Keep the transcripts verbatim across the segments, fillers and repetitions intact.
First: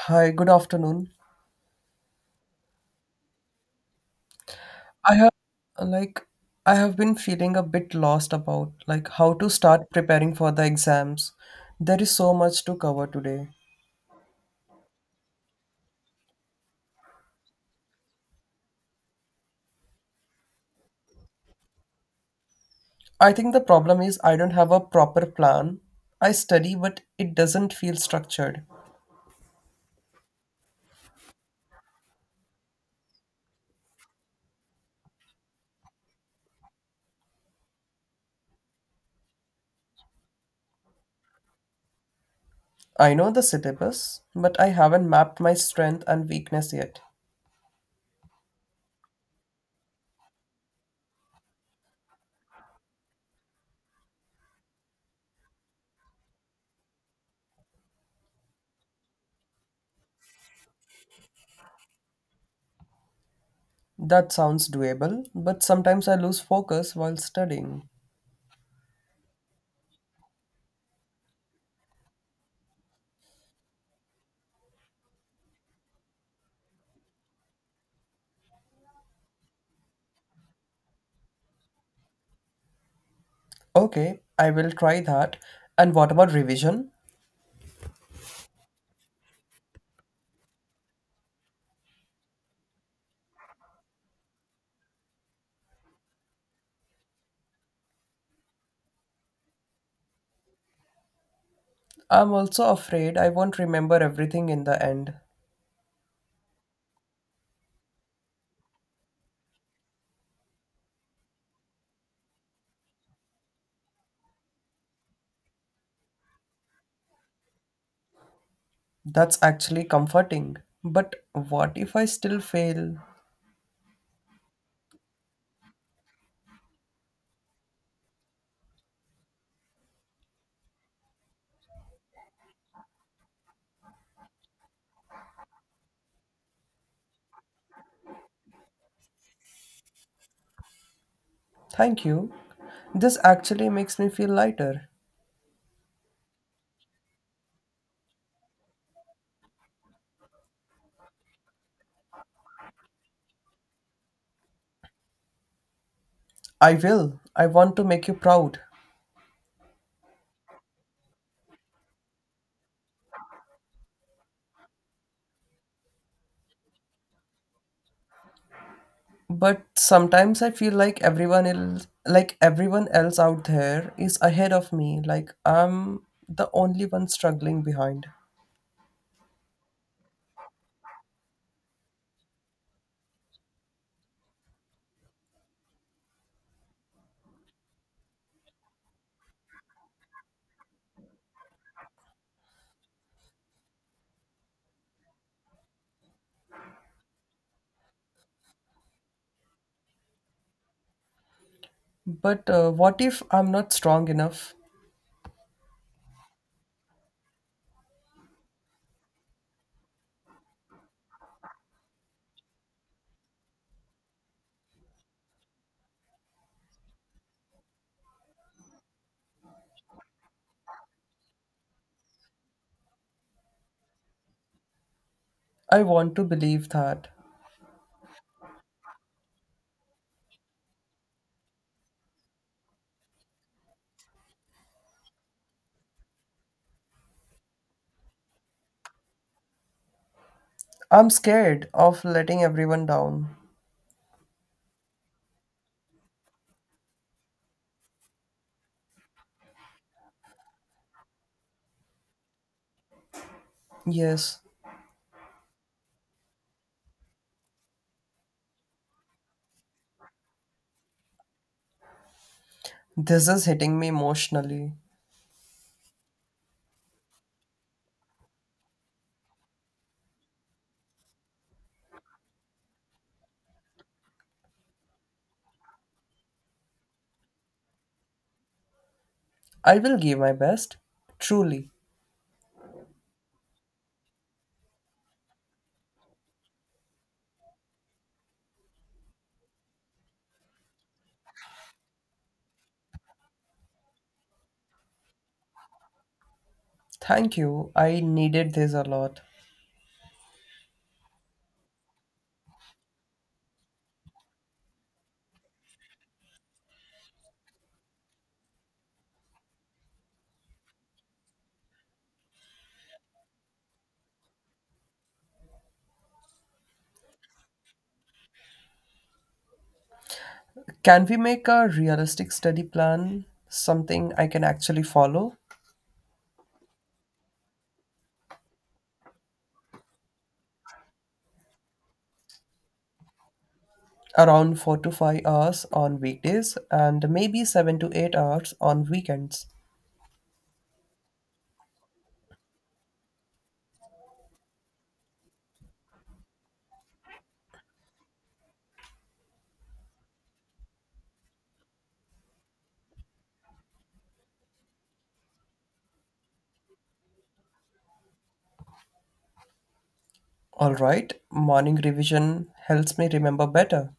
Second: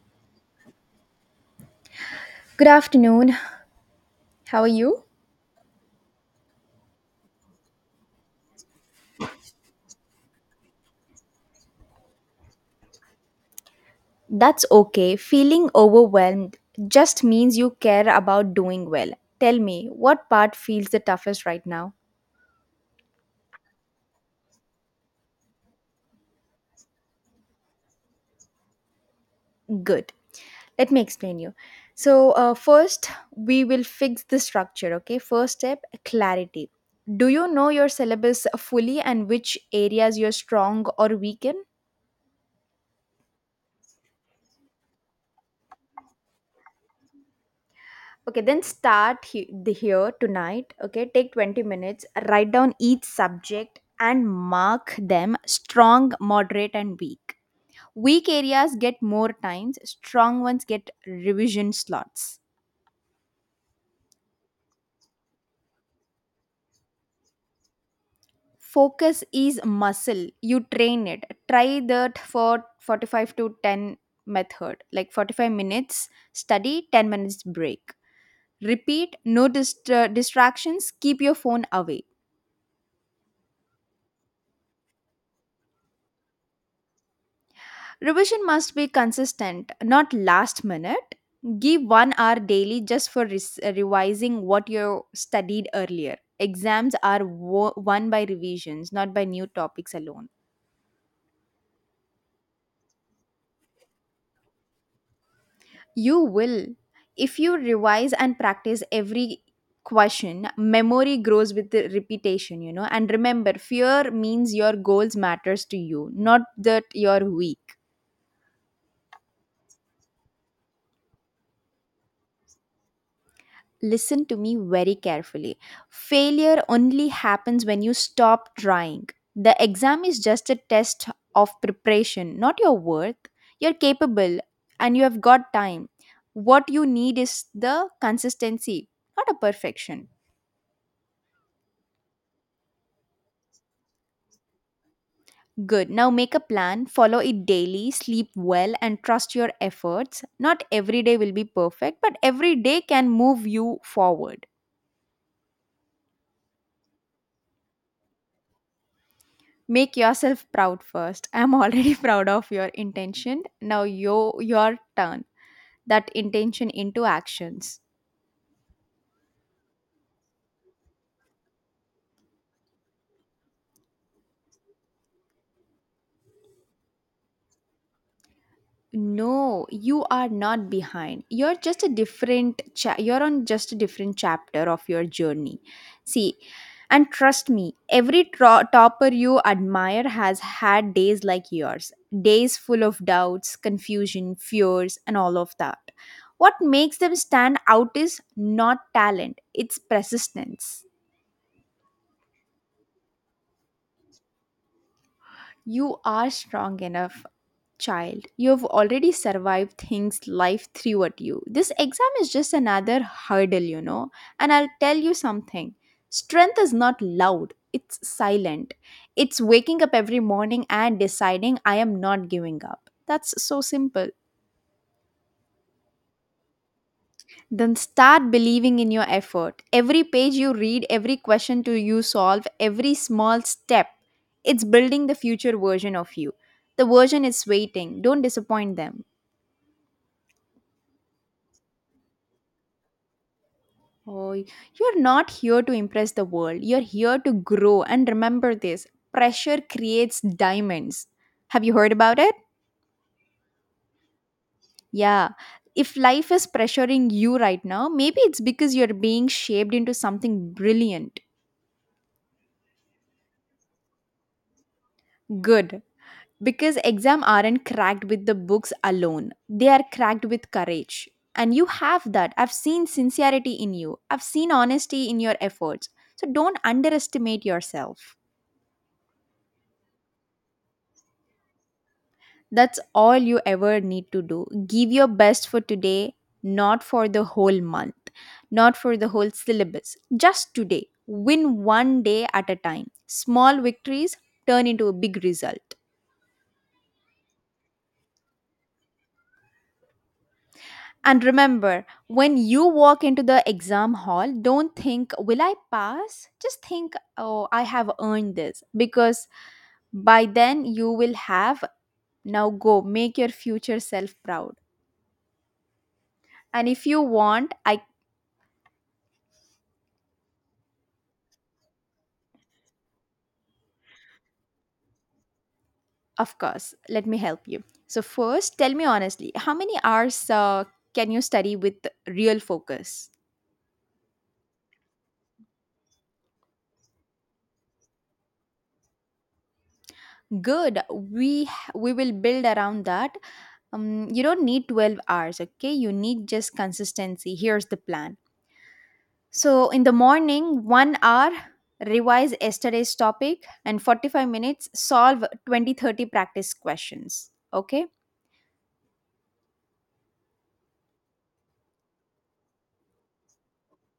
Hi, good afternoon. Good afternoon. How are you? I have like I have been feeling a bit lost about like how to start preparing for the exams. There is so much to cover today. That's okay. Feeling overwhelmed just means you care about doing well. Tell me, what part feels the toughest right now? I think the problem is I don't have a proper plan. I study but it doesn't feel structured. Good. Let me explain you. So, uh, first, we will fix the structure, okay? First step clarity. Do you know your syllabus fully and which areas you're strong or weak in? I know the syllabus, but I haven't mapped my strength and weakness yet. Okay, then start he- the here tonight. Okay, take twenty minutes, write down each subject and mark them strong, moderate, and weak. Weak areas get more times, strong ones get revision slots. That sounds doable, but sometimes I lose focus while studying. Focus is muscle. You train it. Try that for forty-five to ten method, like forty-five minutes study, ten minutes break. Repeat, no dist- uh, distractions, keep your phone away. Okay, I will try that. And what about revision? Revision must be consistent, not last minute. Give one hour daily just for res- revising what you studied earlier. Exams are wo- won by revisions, not by new topics alone. I'm also afraid I won't remember everything in the end. You will. If you revise and practice every question, memory grows with the repetition, you know. And remember, fear means your goals matters to you, not that you're weak. That's actually comforting. But what if I still fail? Listen to me very carefully. Failure only happens when you stop trying. The exam is just a test of preparation, not your worth. You're capable and you have got time. What you need is the consistency, not a perfection. Thank you. This actually makes me feel lighter. Good. Now make a plan, follow it daily, sleep well, and trust your efforts. Not every day will be perfect, but every day can move you forward. I will. I want to make you proud. Make yourself proud first. I'm already proud of your intention. Now yo your turn that intention into actions. But sometimes I feel like everyone else like everyone else out there is ahead of me, like I'm the only one struggling behind. No, you are not behind. You're just a different cha- you're on just a different chapter of your journey. See, and trust me, every tro- topper you admire has had days like yours. Days full of doubts, confusion, fears and all of that. What makes them stand out is not talent, it's persistence. But uh, what if I'm not strong enough? You are strong enough, child. You have already survived things life threw at you. This exam is just another hurdle, you know. And I'll tell you something. Strength is not loud, it's silent. It's waking up every morning and deciding I am not giving up. That's so simple. I want to believe that. Then start believing in your effort. Every page you read, every question to you solve, every small step, it's building the future version of you. The version is waiting. Don't disappoint them. I'm scared of letting everyone down. Oh, you're not here to impress the world. You're here to grow. And remember this: pressure creates diamonds. Have you heard about it? Yes, Yeah. If life is pressuring you right now, maybe it's because you're being shaped into something brilliant, this is hitting me emotionally. good, because exams aren't cracked with the books alone, they are cracked with courage, and you have that. I've seen sincerity in you, I've seen honesty in your efforts, so don't underestimate yourself. I will give my best. Truly. That's all you ever need to do: give your best for today, not for the whole month, not for the whole syllabus, just today. Win one day at a time. Small victories turn into a big result. Thank you. I needed this a lot. And remember, when you walk into the exam hall, don't think, will I pass? Just think, oh, I have earned this. Because by then you will have, now go make your future self proud. And if you want, I, Can we make a realistic study plan? Something I can actually follow? of course, let me help you. So, first, tell me honestly, how many hours uh, can you study with real focus? Around four to five hours on weekdays and maybe seven to eight hours on weekends. Good. We we will build around that. Um, you don't need twelve hours, okay? You need just consistency. Here's the plan. So, in the morning, one hour, revise yesterday's topic, and forty-five minutes, solve twenty to thirty practice questions. Okay, Alright, morning revision helps me remember better.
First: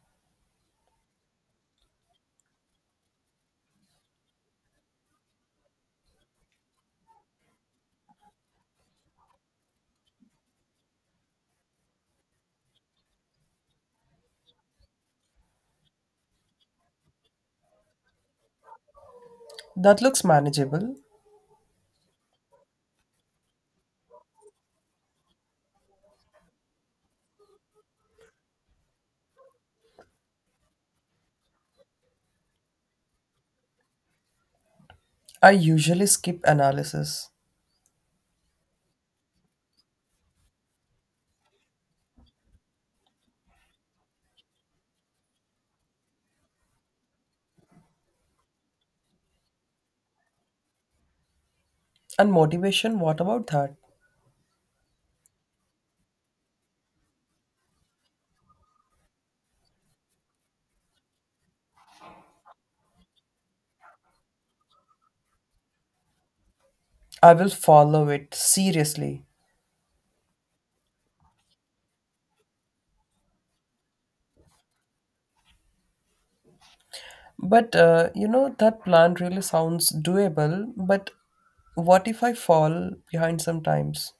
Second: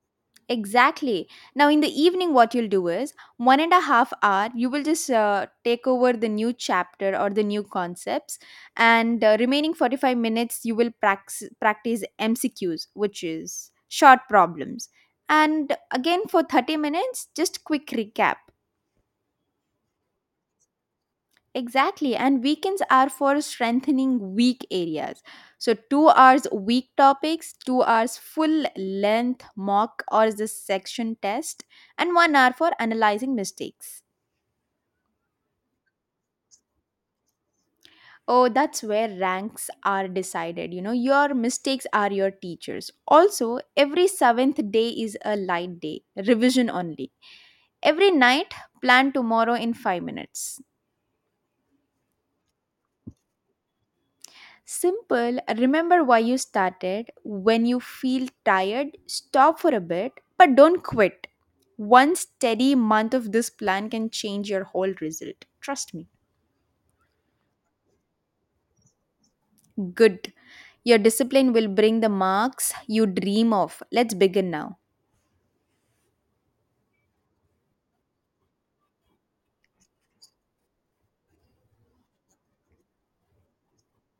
exactly. Now, in the evening, what you'll do is one and a half hour, you will just uh, take over the new chapter or the new concepts, and uh, remaining forty-five minutes, you will prax- practice M C Qs, which is short problems. And again, for thirty minutes, just quick recap. That looks manageable. Exactly. And weekends are for strengthening weak areas. So, two hours weak topics, two hours full length mock or the section test, and one hour for analyzing mistakes. I usually skip analysis. Oh, that's where ranks are decided. You know, your mistakes are your teachers. Also, every seventh day is a light day, revision only. Every night, plan tomorrow in five minutes. And motivation, what about that? Simple, remember why you started. When you feel tired, stop for a bit, but don't quit. One steady month of this plan can change your whole result. Trust me. I will follow it seriously. Good. Your discipline will bring the marks you dream of. Let's begin now. But uh, you know, that plan really sounds doable, but what if I fall behind sometimes?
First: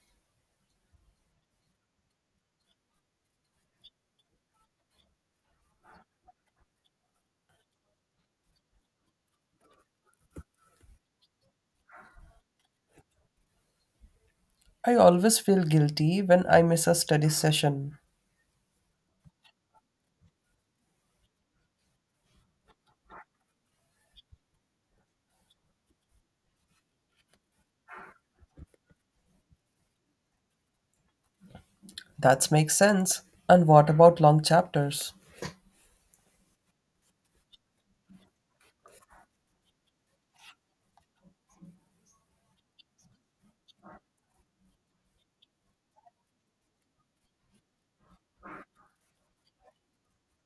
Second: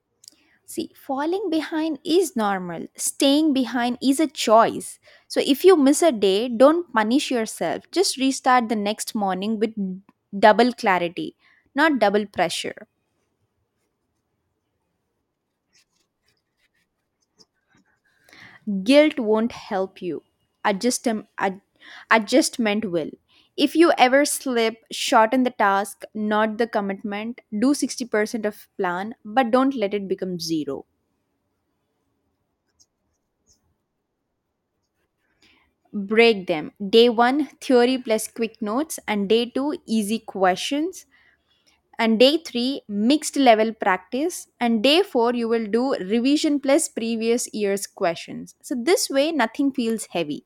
See, falling behind is normal. Staying behind is a choice. So if you miss a day, don't punish yourself. Just restart the next morning with double clarity, not double pressure. I always feel guilty when I miss a study session. Guilt won't help you. Adjust ad, adjustment will. If you ever slip, shorten the task, not the commitment. Do sixty percent of plan, but don't let it become zero. That makes sense. And what about long chapters? Break them: day one theory plus quick notes, and day two easy questions, and day three mixed level practice, and day four you will do revision plus previous year's questions. So this way nothing feels heavy.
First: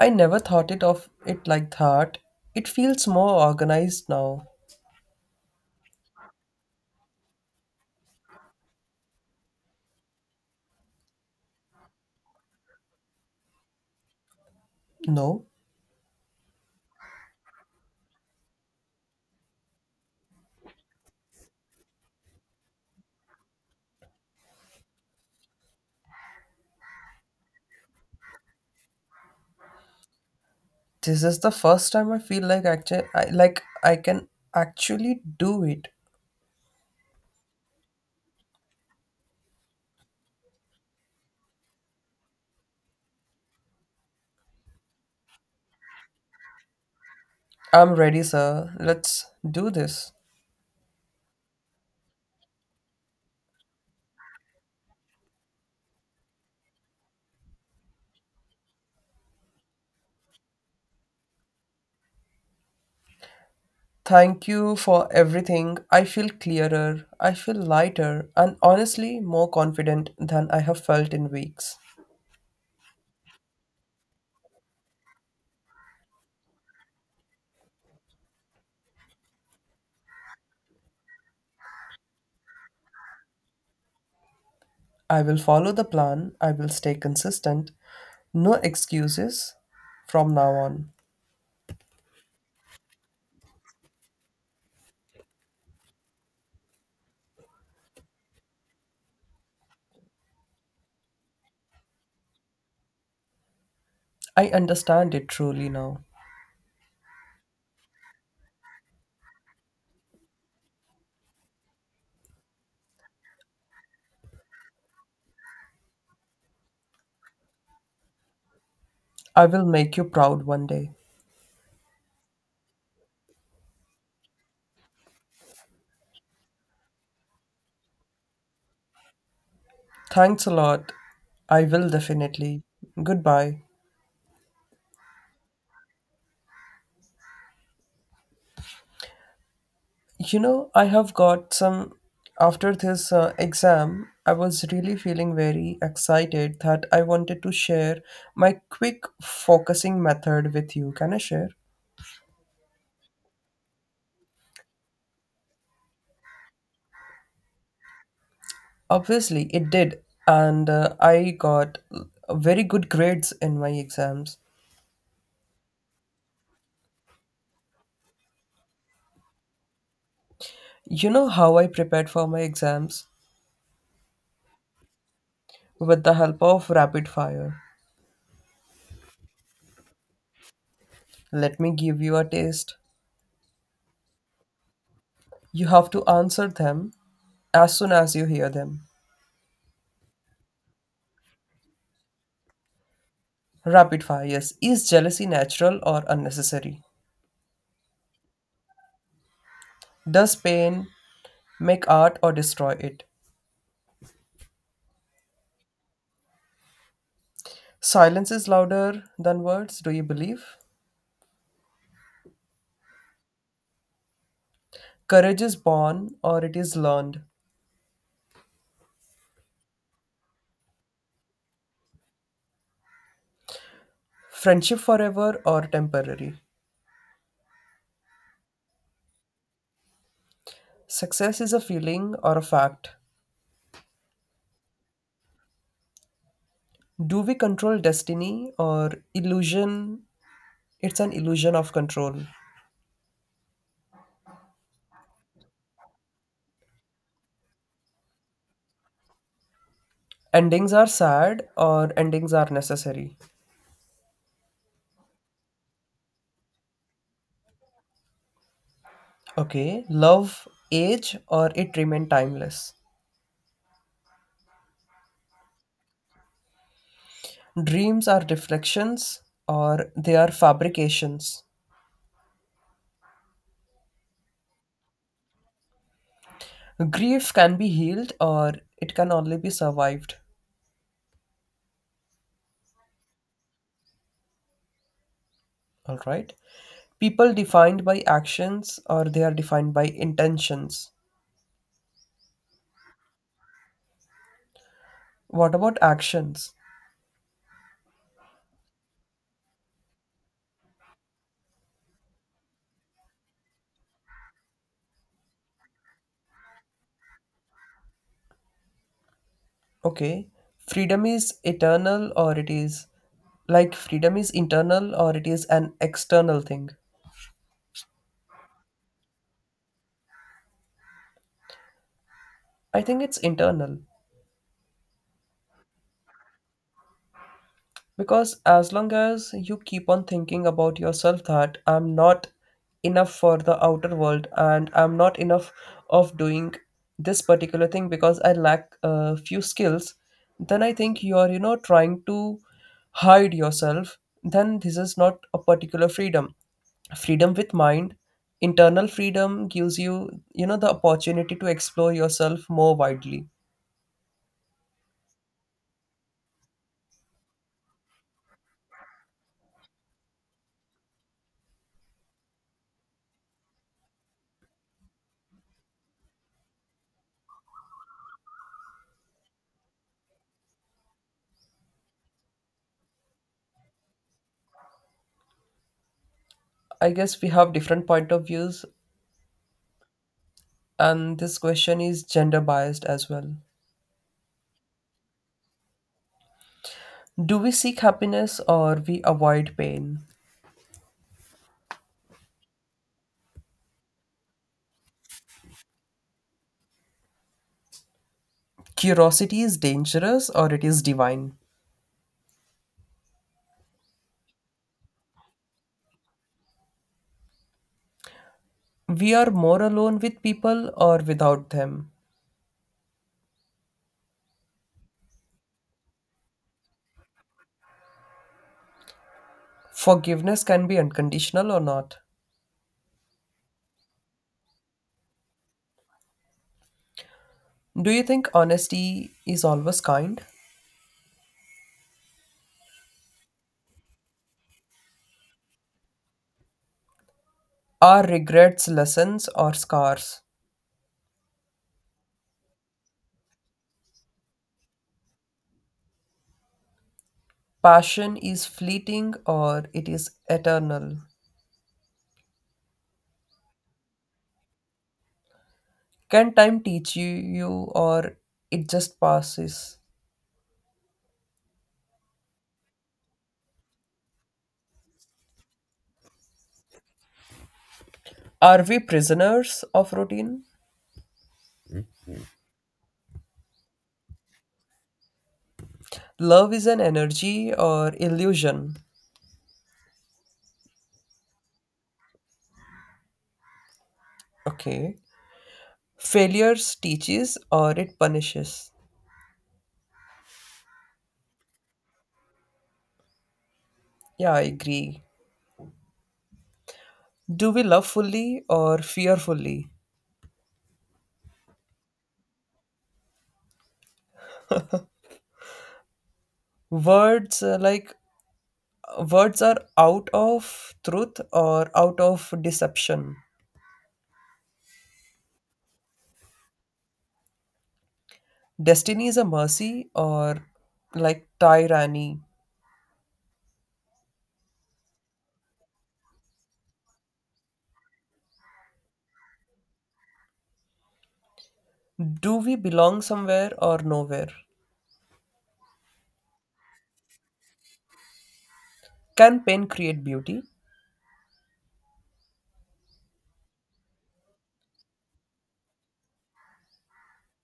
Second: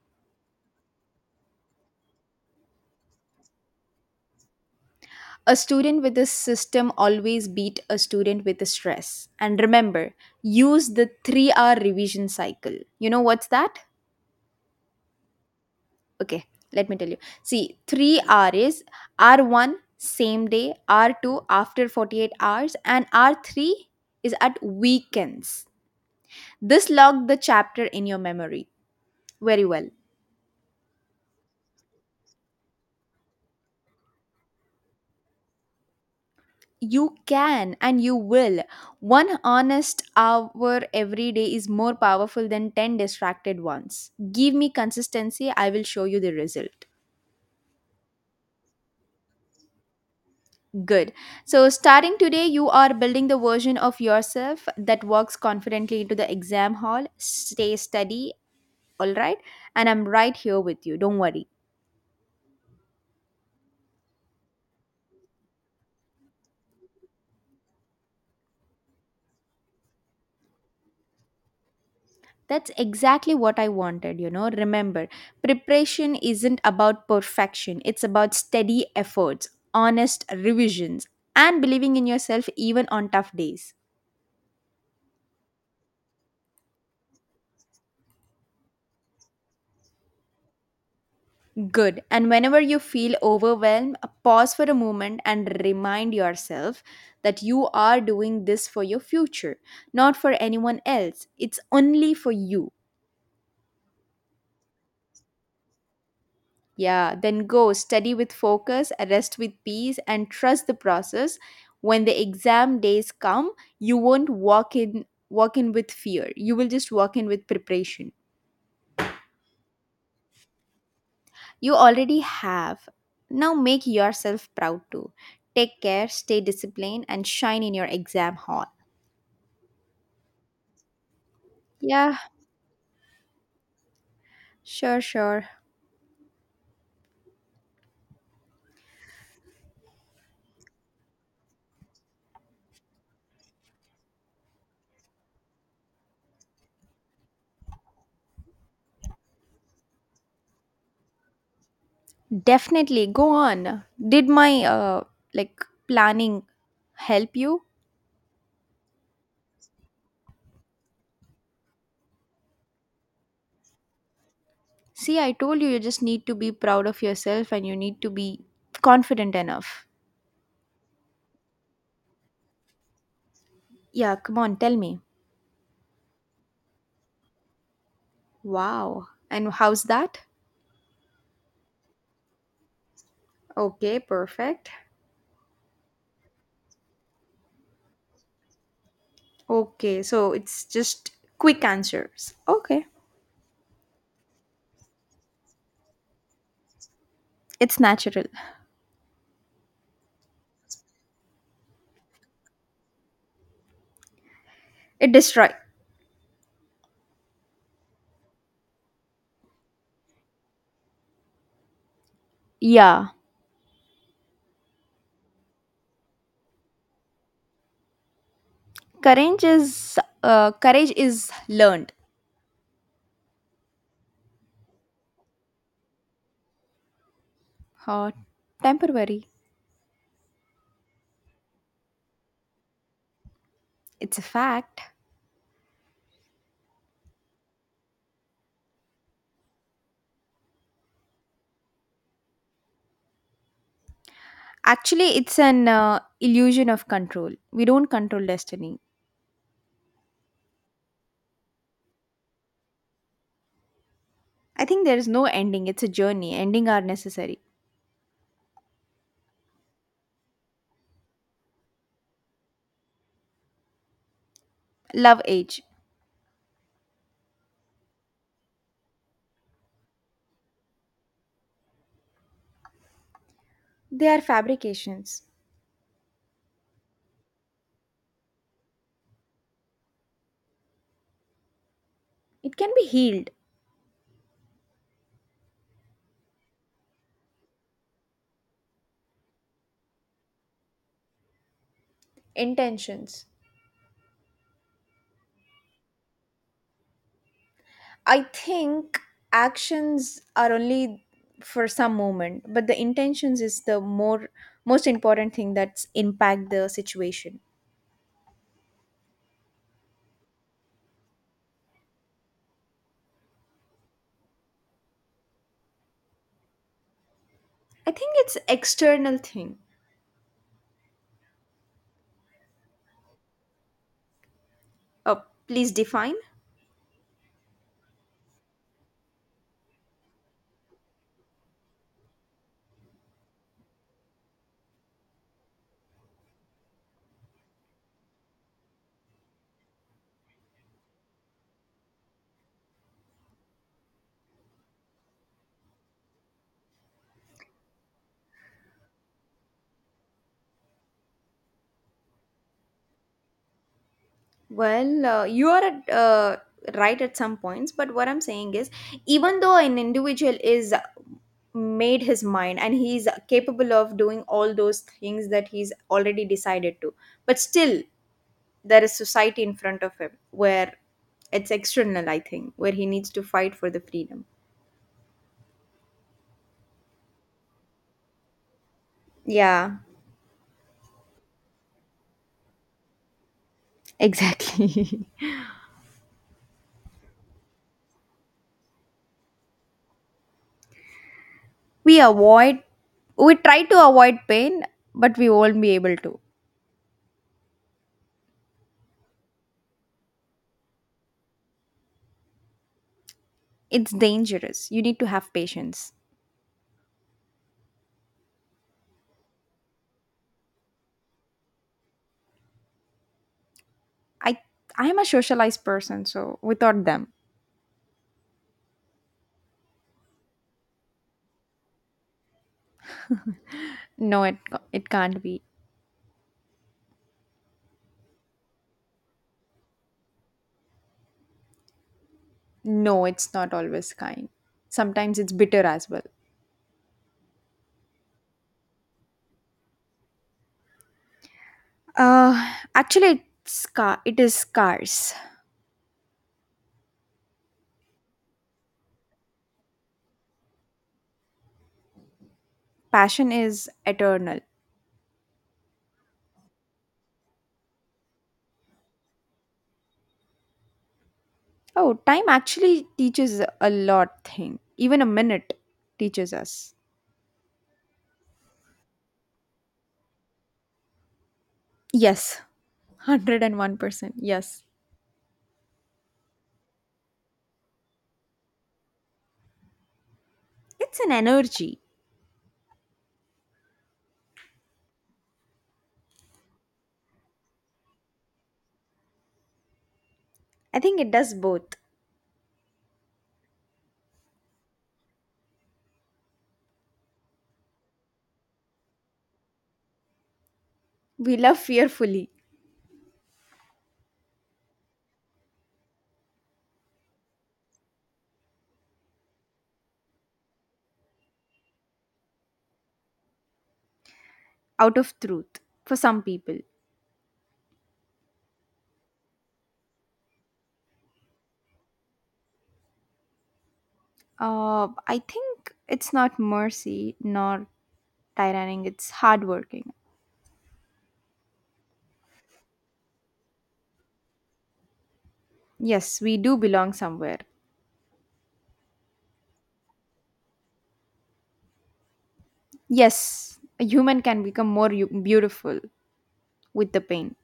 I never thought it of it like that. It feels more organized now. A student with a system always beat a student with a stress. And remember, use the three R revision cycle. You know what's that? No, Okay, let me tell you. See, three R is R one same day, R two after forty-eight hours and R three is at weekends. This log the chapter in your memory very well. this is the first time I feel like actually I, like I can actually do it. You can and you will. One honest hour every day is more powerful than ten distracted ones. Give me consistency, I will show you the result. I'm ready, sir. Let's do this. Good. So, starting today, you are building the version of yourself that walks confidently into the exam hall. Stay steady, all right? And I'm right here with you. Don't worry. Thank you for everything. I feel clearer, I feel lighter, and honestly more confident than I have felt in weeks. That's exactly what I wanted, you know. Remember, preparation isn't about perfection, it's about steady efforts, honest revisions, and believing in yourself even on tough days. I will follow the plan, I will stay consistent. No excuses from now on. Good. And whenever you feel overwhelmed, pause for a moment and remind yourself that you are doing this for your future, not for anyone else. It's only for you. I understand it truly now. Yeah, then go study with focus, rest with peace, and trust the process. When the exam days come, you won't walk in walk in with fear. You will just walk in with preparation. I will make you proud one day. You already have. Now make yourself proud too. Take care, stay disciplined, and shine in your exam hall. Thanks a lot. I will Yeah, definitely. Goodbye. sure, sure. You know, I have got some. After this uh, exam, I was really feeling very excited that I wanted to share my quick focusing method with you. Can I share? Definitely go on. Did my uh like planning help you? Obviously, it did. And uh, I got very good grades in my exams. See, I told you, you just need to be proud of yourself and you need to be confident enough. You know how I prepared for my exams? Yeah, come on, tell me. With the help of rapid fire. Wow. And how's that? Let me give you a taste. Okay, perfect. You have to answer them as soon as you hear them. Okay, so it's just quick answers. Okay, Rapid fire, yes. Is jealousy natural or unnecessary? it's natural. Does pain make art or destroy it? It destroy. Silence is louder than words, do you believe? Yeah, Courage is born or it is learned? courage is uh, courage is learned. Friendship forever or temporary? Uh, temporary. Success is a feeling or a fact? It's a fact. Do we control destiny or illusion? It's an illusion of control. Actually, it's an uh, illusion of control. We don't control destiny. Endings are sad or endings are necessary? I think there is no ending. It's a journey. Ending are necessary. Okay. Love, age, or it remain timeless? Love age. Dreams are reflections or they are fabrications. They are fabrications. Grief can be healed or it can only be survived. It can be healed. All right. People defined by actions or they are defined by intentions. Intentions. What about actions? I think actions are only for some moment, but the intentions is the more most important thing that's impact the situation. Okay. Freedom is eternal or it is like freedom is internal or it is an external thing. I think it's external thing. I think it's internal. Oh, please define. Because as long as you keep on thinking about yourself that I'm not enough for the outer world and I'm not enough of doing this particular thing because I lack a few skills, then I think you are, you know, trying to hide yourself. Then this is not a particular freedom. Freedom with mind, internal freedom gives you, you know, the opportunity to explore yourself more widely. Well, uh, you are at, uh, right at some points, but what I'm saying is, even though an individual is made his mind and he's capable of doing all those things that he's already decided to, but still there is society in front of him where it's external, I think, where he needs to fight for the freedom. I guess we have different point of views. Yeah, And this question is gender biased as well. exactly. Do we seek happiness or we avoid pain? We avoid, we try to avoid pain, but we won't be able to. Curiosity is dangerous or it is divine? It's dangerous. You need to have patience. We are more alone with people or without them? I I am a socialized person, so without them, Forgiveness can be unconditional or not? no, it it can't be. Do you think honesty is always kind? No, it's not always kind. Sometimes it's bitter as well. Are regrets lessons or scars? Uh, actually, it's scar. It is scarce. Passion is fleeting or it is eternal? Passion is eternal. Can time teach you, you or it just passes? Oh, time actually teaches a lot. Thing even a minute teaches us. Are we prisoners of routine? Yes, hundred and one percent. Yes, Love is an energy or illusion. it's an energy. Okay. Failures teaches or it punishes. I think it does both. Yeah, I agree. Do we love fully or fear fully? We love fearfully. Words uh, like words are out of truth or out of deception. Out of truth for some people. Destiny is a mercy or like tyranny. Uh, I think it's not mercy nor tyranning, it's hardworking. Do we belong somewhere or nowhere? Yes, we do belong somewhere. Can pain create beauty? Yes, a human can become more u- beautiful with the pain.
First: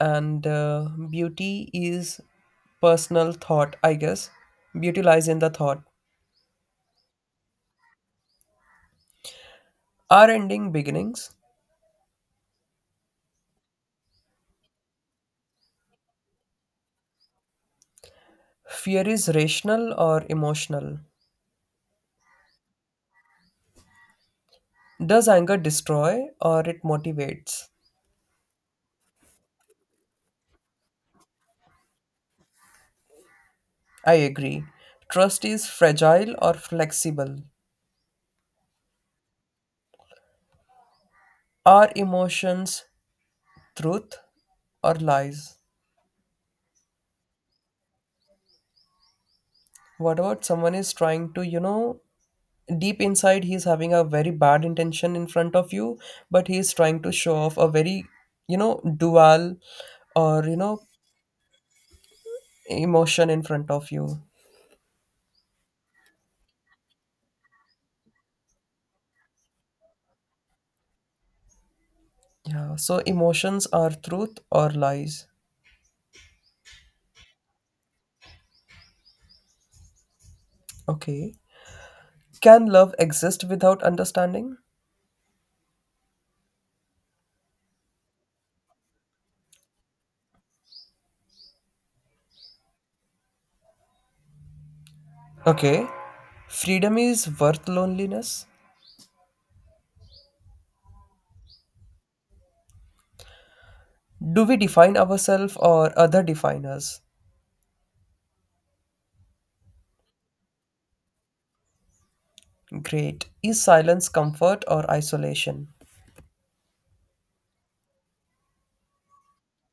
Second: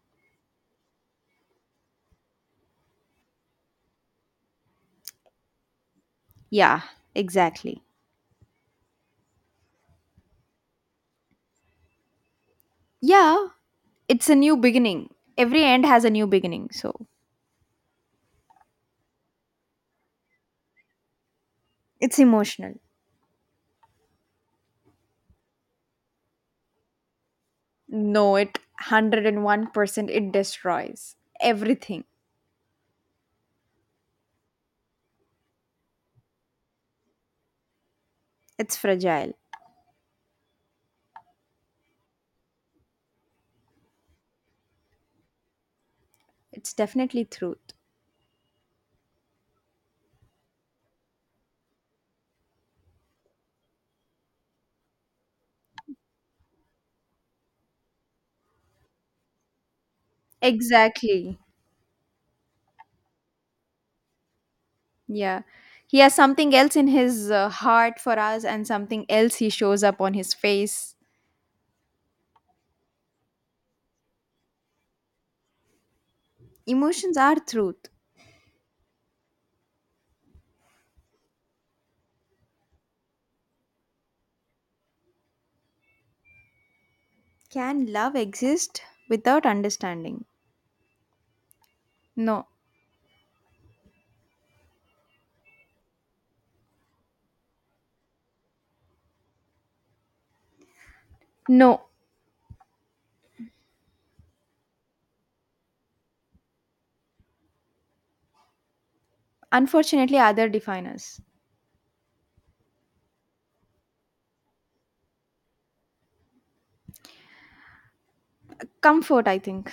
And uh, beauty is personal thought, I guess. Beauty lies in the thought. Yeah, exactly. Are ending beginnings? Yeah, it's a new beginning. Every end has a new beginning, so Fear is rational or emotional? it's emotional. Does anger destroy or it motivates? No, it one hundred one percent it destroys everything. I agree. Trust is fragile or flexible. It's fragile. Are emotions truth or lies? It's definitely truth. What about someone is trying to, you know deep inside he's having a very bad intention in front of you, but he's trying to show off a very, you know dual, or, you know Exactly. emotion in front of you. Yeah. He has something else in his uh, heart for us and something else he shows up on his face. Yeah, so emotions are truth or lies? Emotions are truth. Okay. Can love exist without understanding? Can love exist without understanding? No. Okay. Freedom is worth loneliness? No. Do we define ourselves or other define us? Unfortunately, other define us. Great. Is silence comfort or isolation? Comfort, I think.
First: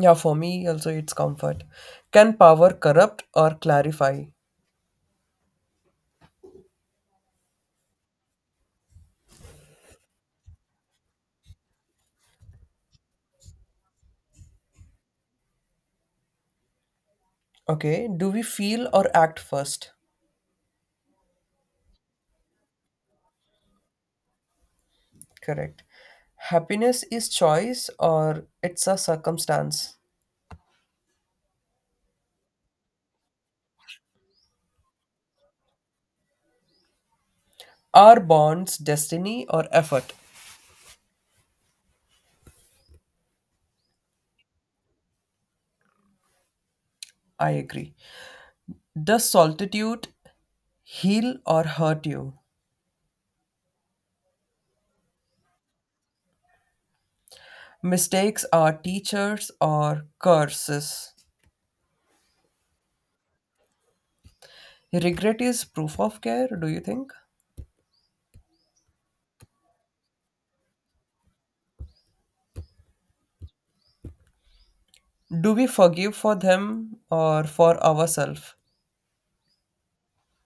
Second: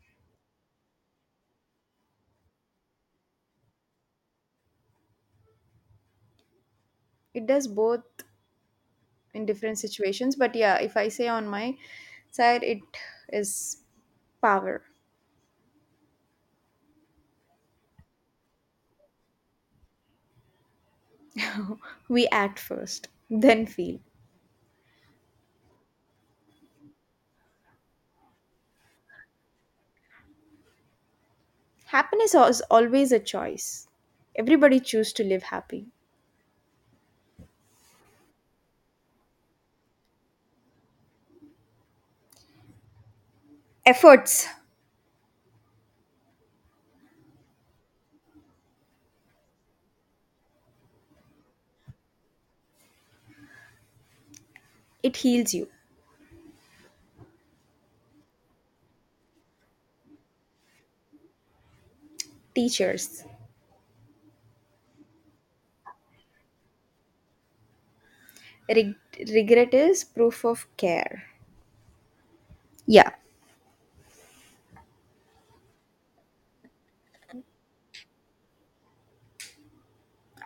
Yeah, for me also it's comfort. Can power corrupt or clarify? It does both in different situations, but yeah, if I say on my side, it is power. Okay, do we feel or act first? We act first, then feel. Correct. Happiness is choice or it's a circumstance? Happiness is always a choice. Everybody choose to live happy. Are bonds destiny or effort? Efforts. I agree. Does solitude heal or hurt you? It heals you. Mistakes are teachers or curses? Teachers. Regret is proof of care, do you think? Reg- regret is proof of care. Yeah. Do we forgive for them or for ourselves?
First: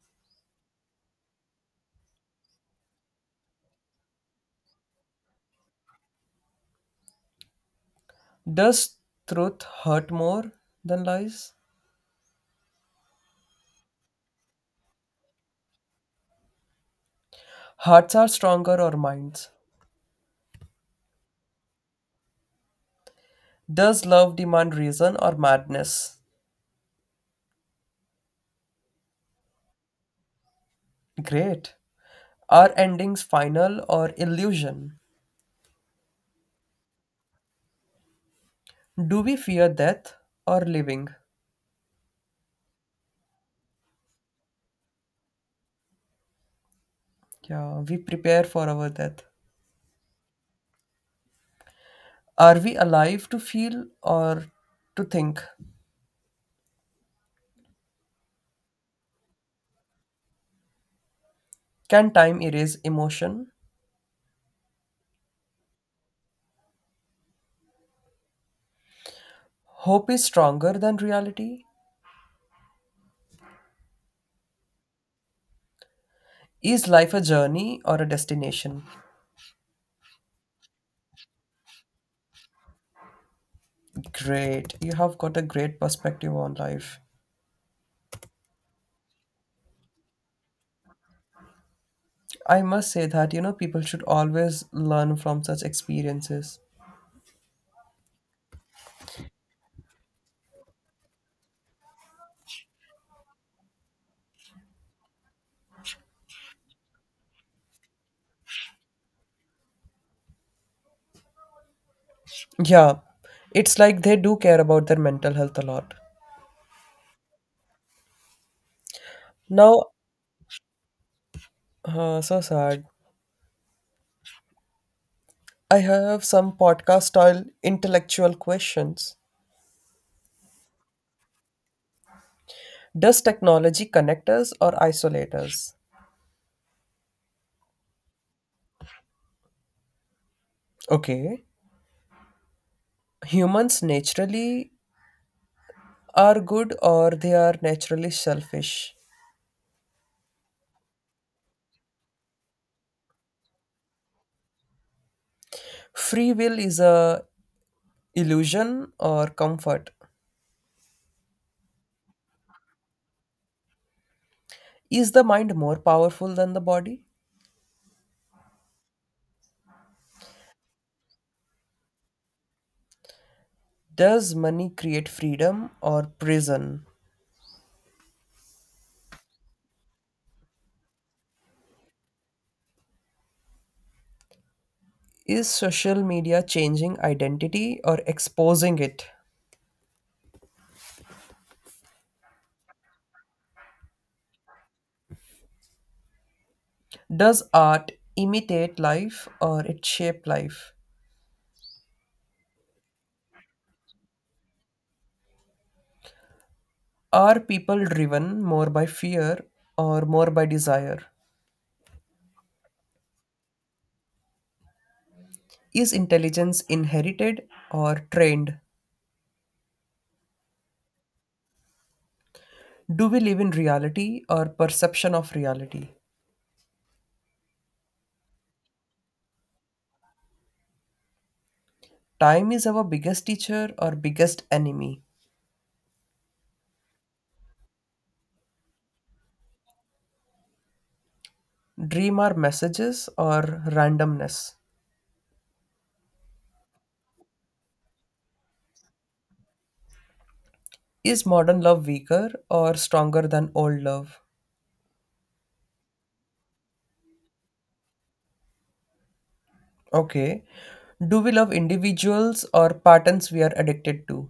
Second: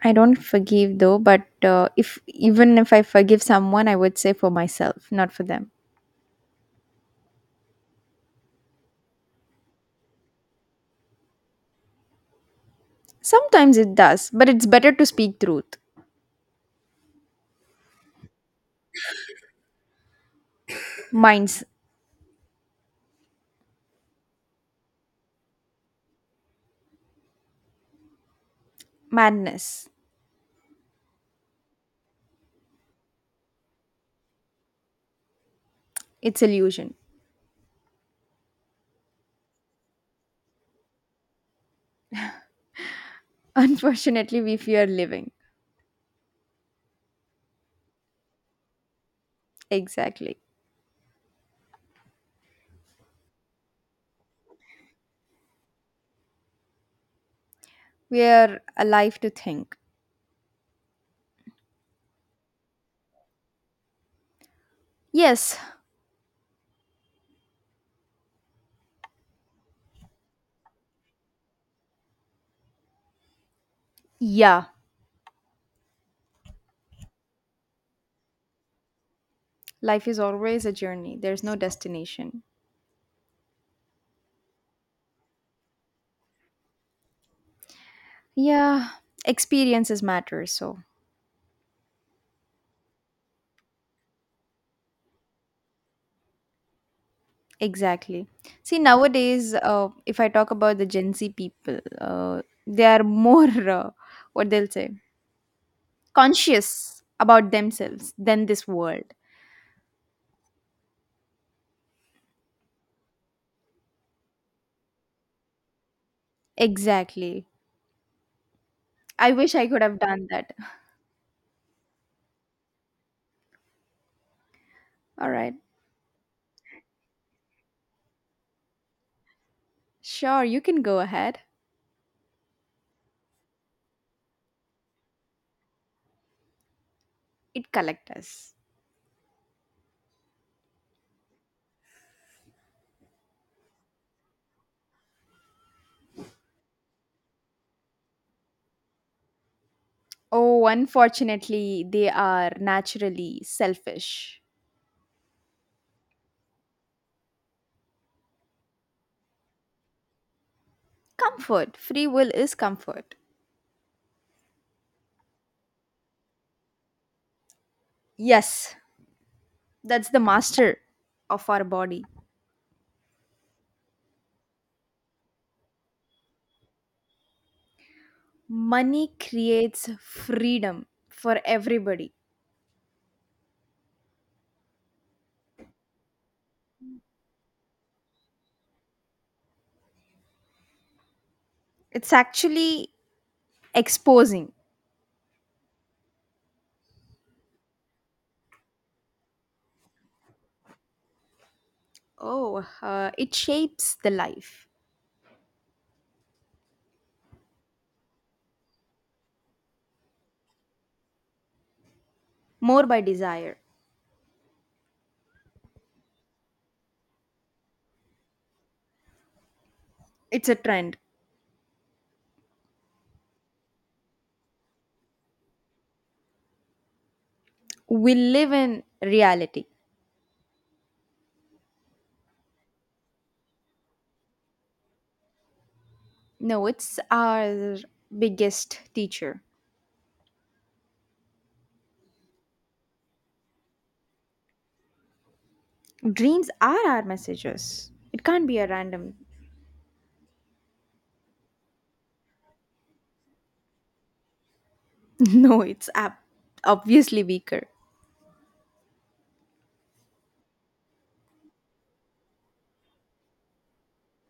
I don't forgive though, but uh, if even if I forgive someone, I would say for myself, not for them. Does truth hurt more than lies? Sometimes it does, but it's better to speak truth. Hearts are stronger or minds? Mind's Does love demand reason or madness? madness. Great. Are endings final or illusion? It's illusion. Do we fear death or living? Unfortunately, we fear living. Yeah, we prepare for our death. Exactly. Are we alive to feel or to think? We are alive to think. Can time erase emotion? Yes. Hope is stronger than reality? Yeah. Is life a journey or a destination? Life is always a journey. There's no destination. Great. You have got a great perspective on life. Yeah. Experiences matter, so I must say that, you know, people should always learn from such experiences. exactly. See, nowadays, uh, if I talk about the Gen Z people, uh, they are more, uh, what they'll say, conscious about themselves than this world. Yeah, it's like they do care about their mental health a lot. Exactly. I wish I could Now, have done that. uh, so sad. All right. I have some podcast style intellectual questions. Sure, you can go ahead. Does technology connect us or isolate us? It collect us. Okay. Humans naturally are good or they are naturally selfish. Oh, unfortunately, they are naturally selfish. Free will is a illusion or comfort. Comfort. Free will is comfort. Is the mind more powerful than the body? Yes, that's the master of our body. Does money create freedom or prison? Money creates freedom for everybody. Is social media changing identity or exposing it? It's actually exposing. Does art imitate life or it shape life? Oh, uh, it shapes the life. Are people driven more by fear or more by desire? More by desire. Is intelligence inherited or trained? It's a trend. Do we live in reality or perception of reality? We live in reality. Time is our biggest teacher or biggest enemy? No, it's our biggest teacher. Dream are messages or randomness? Dreams are our messages. It can't be a random. Is modern love weaker or stronger than old love? No, it's ab- obviously weaker. Okay. Do we love individuals or patterns we are addicted to?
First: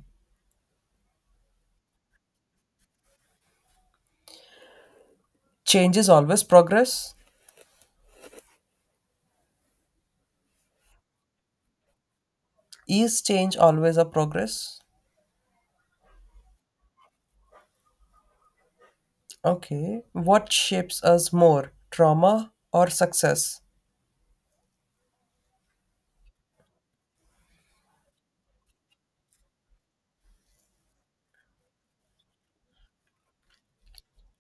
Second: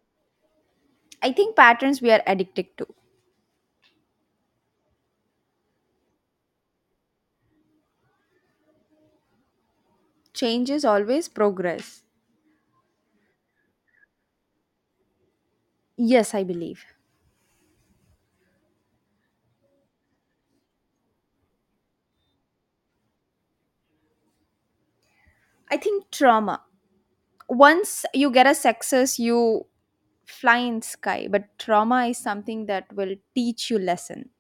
I think patterns we are addicted to. Change is always progress. Change is always progress. Is change always a progress? Yes, I believe. Okay. What shapes us more, trauma or success? I think trauma. Once you get a success you fly in sky, but trauma is something that will teach you lesson,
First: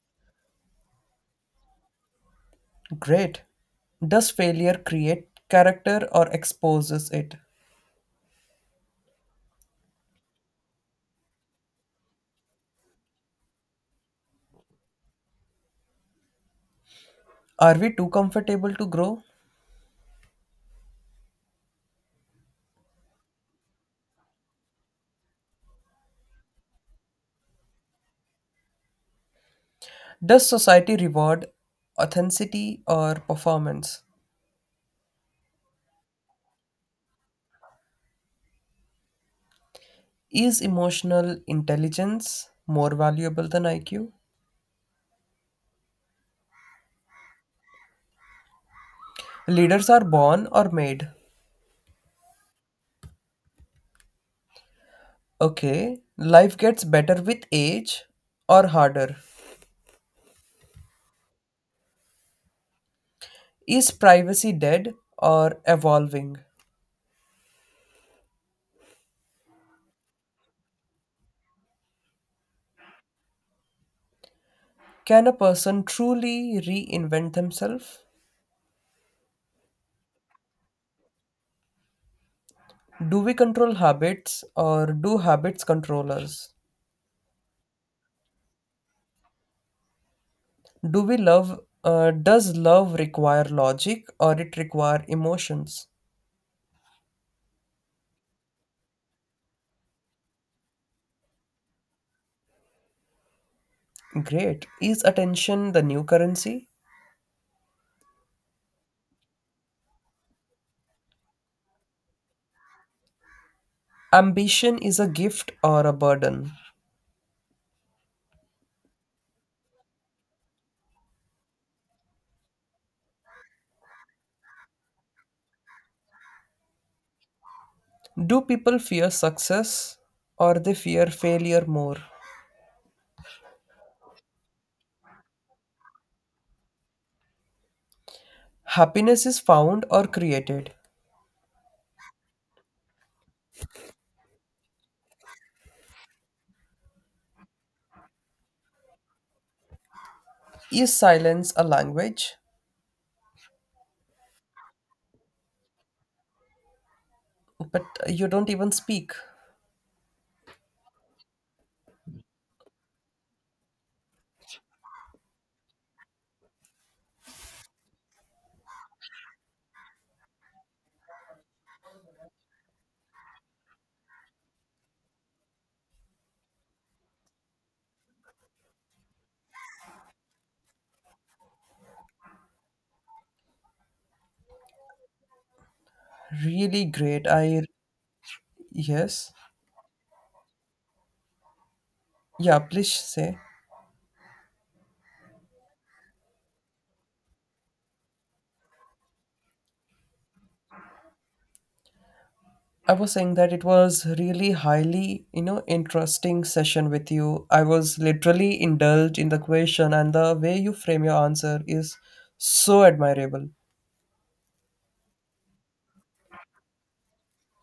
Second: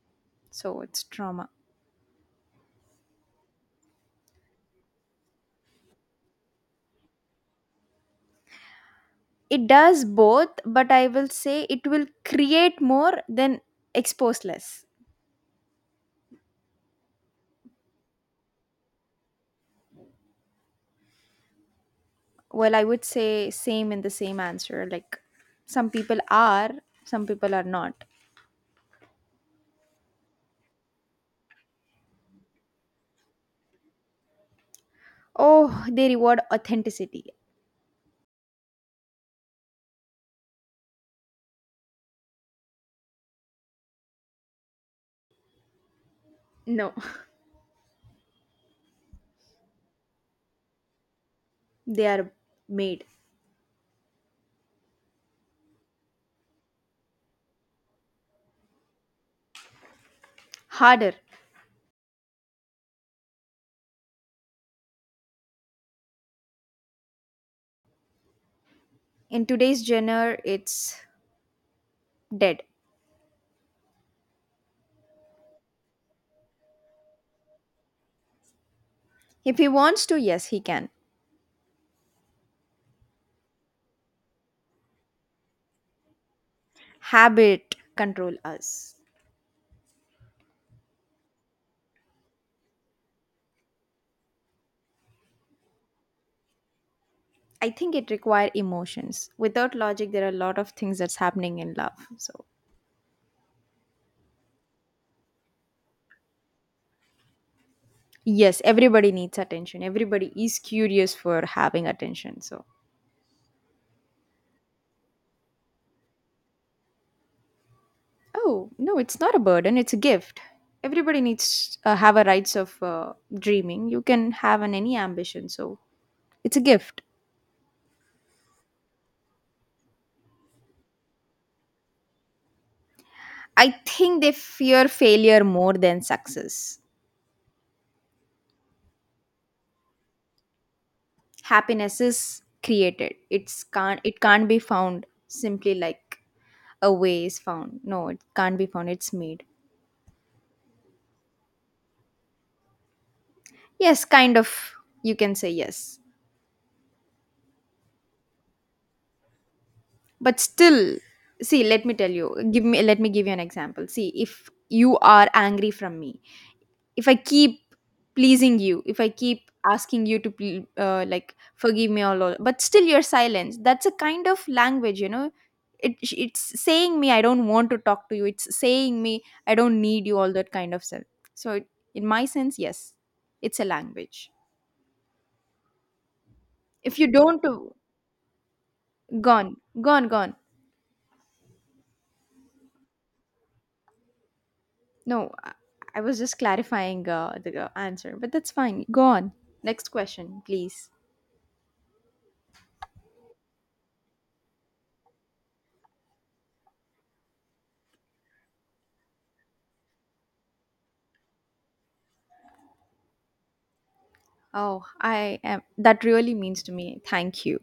so it's trauma. Great. Does failure create character or exposes it? It does both, but I will say it will create more than expose less. Are we too comfortable to grow? Well, I would say same in the same answer, like some people are, some people are not. Does society reward authenticity or performance? Oh, they reward authenticity. Is emotional intelligence more valuable than I Q? No. Leaders are born or made? They are made. Okay, life gets better with age or harder? Harder. Is privacy dead or evolving? In today's genre it's dead. Can a person truly reinvent themselves? If he wants to, yes he can. Do we control habits or do habits control us? Habit control us. Do we love, uh, does love require logic or it require emotions? I think it require emotions. Without logic there are a lot of things that's happening in love, so Great. Is attention the new currency? yes. Everybody needs attention, everybody is curious for having attention, so. Ambition is a gift or a burden? Oh no, it's not a burden, it's a gift. Everybody needs uh, have a rights of uh, dreaming you can have an any ambition, so it's a gift. Do people fear success or they fear failure more? I think they fear failure more than success. Happiness is found or created? Happiness is created. It's can't it can't be found simply, like a way is found. No, it can't be found, it's made. Is silence a language? Yes, kind of, you can say yes. But you don't even speak. But still, see let me tell you, give me let me give you an example. See, if you are angry from me, if I keep pleasing you, if I keep asking you to pl- uh, like forgive me all, all, but still you're silent. That's a kind of language, you know. It it's saying me I don't want to talk to you. It's saying me I don't need you. All that kind of stuff. So it, in my sense, yes, it's a language. Really If you great. don't, I yes. gone, gone, gone. Yeah, please say. No, I I was just clarifying uh, the uh, answer, but that's fine. Go on. Next question, please. I was saying that it was really highly, you know, interesting session with you. I was literally indulged in the question and the way you frame your answer is so admirable. Oh, I am. That really means to me. Thank you.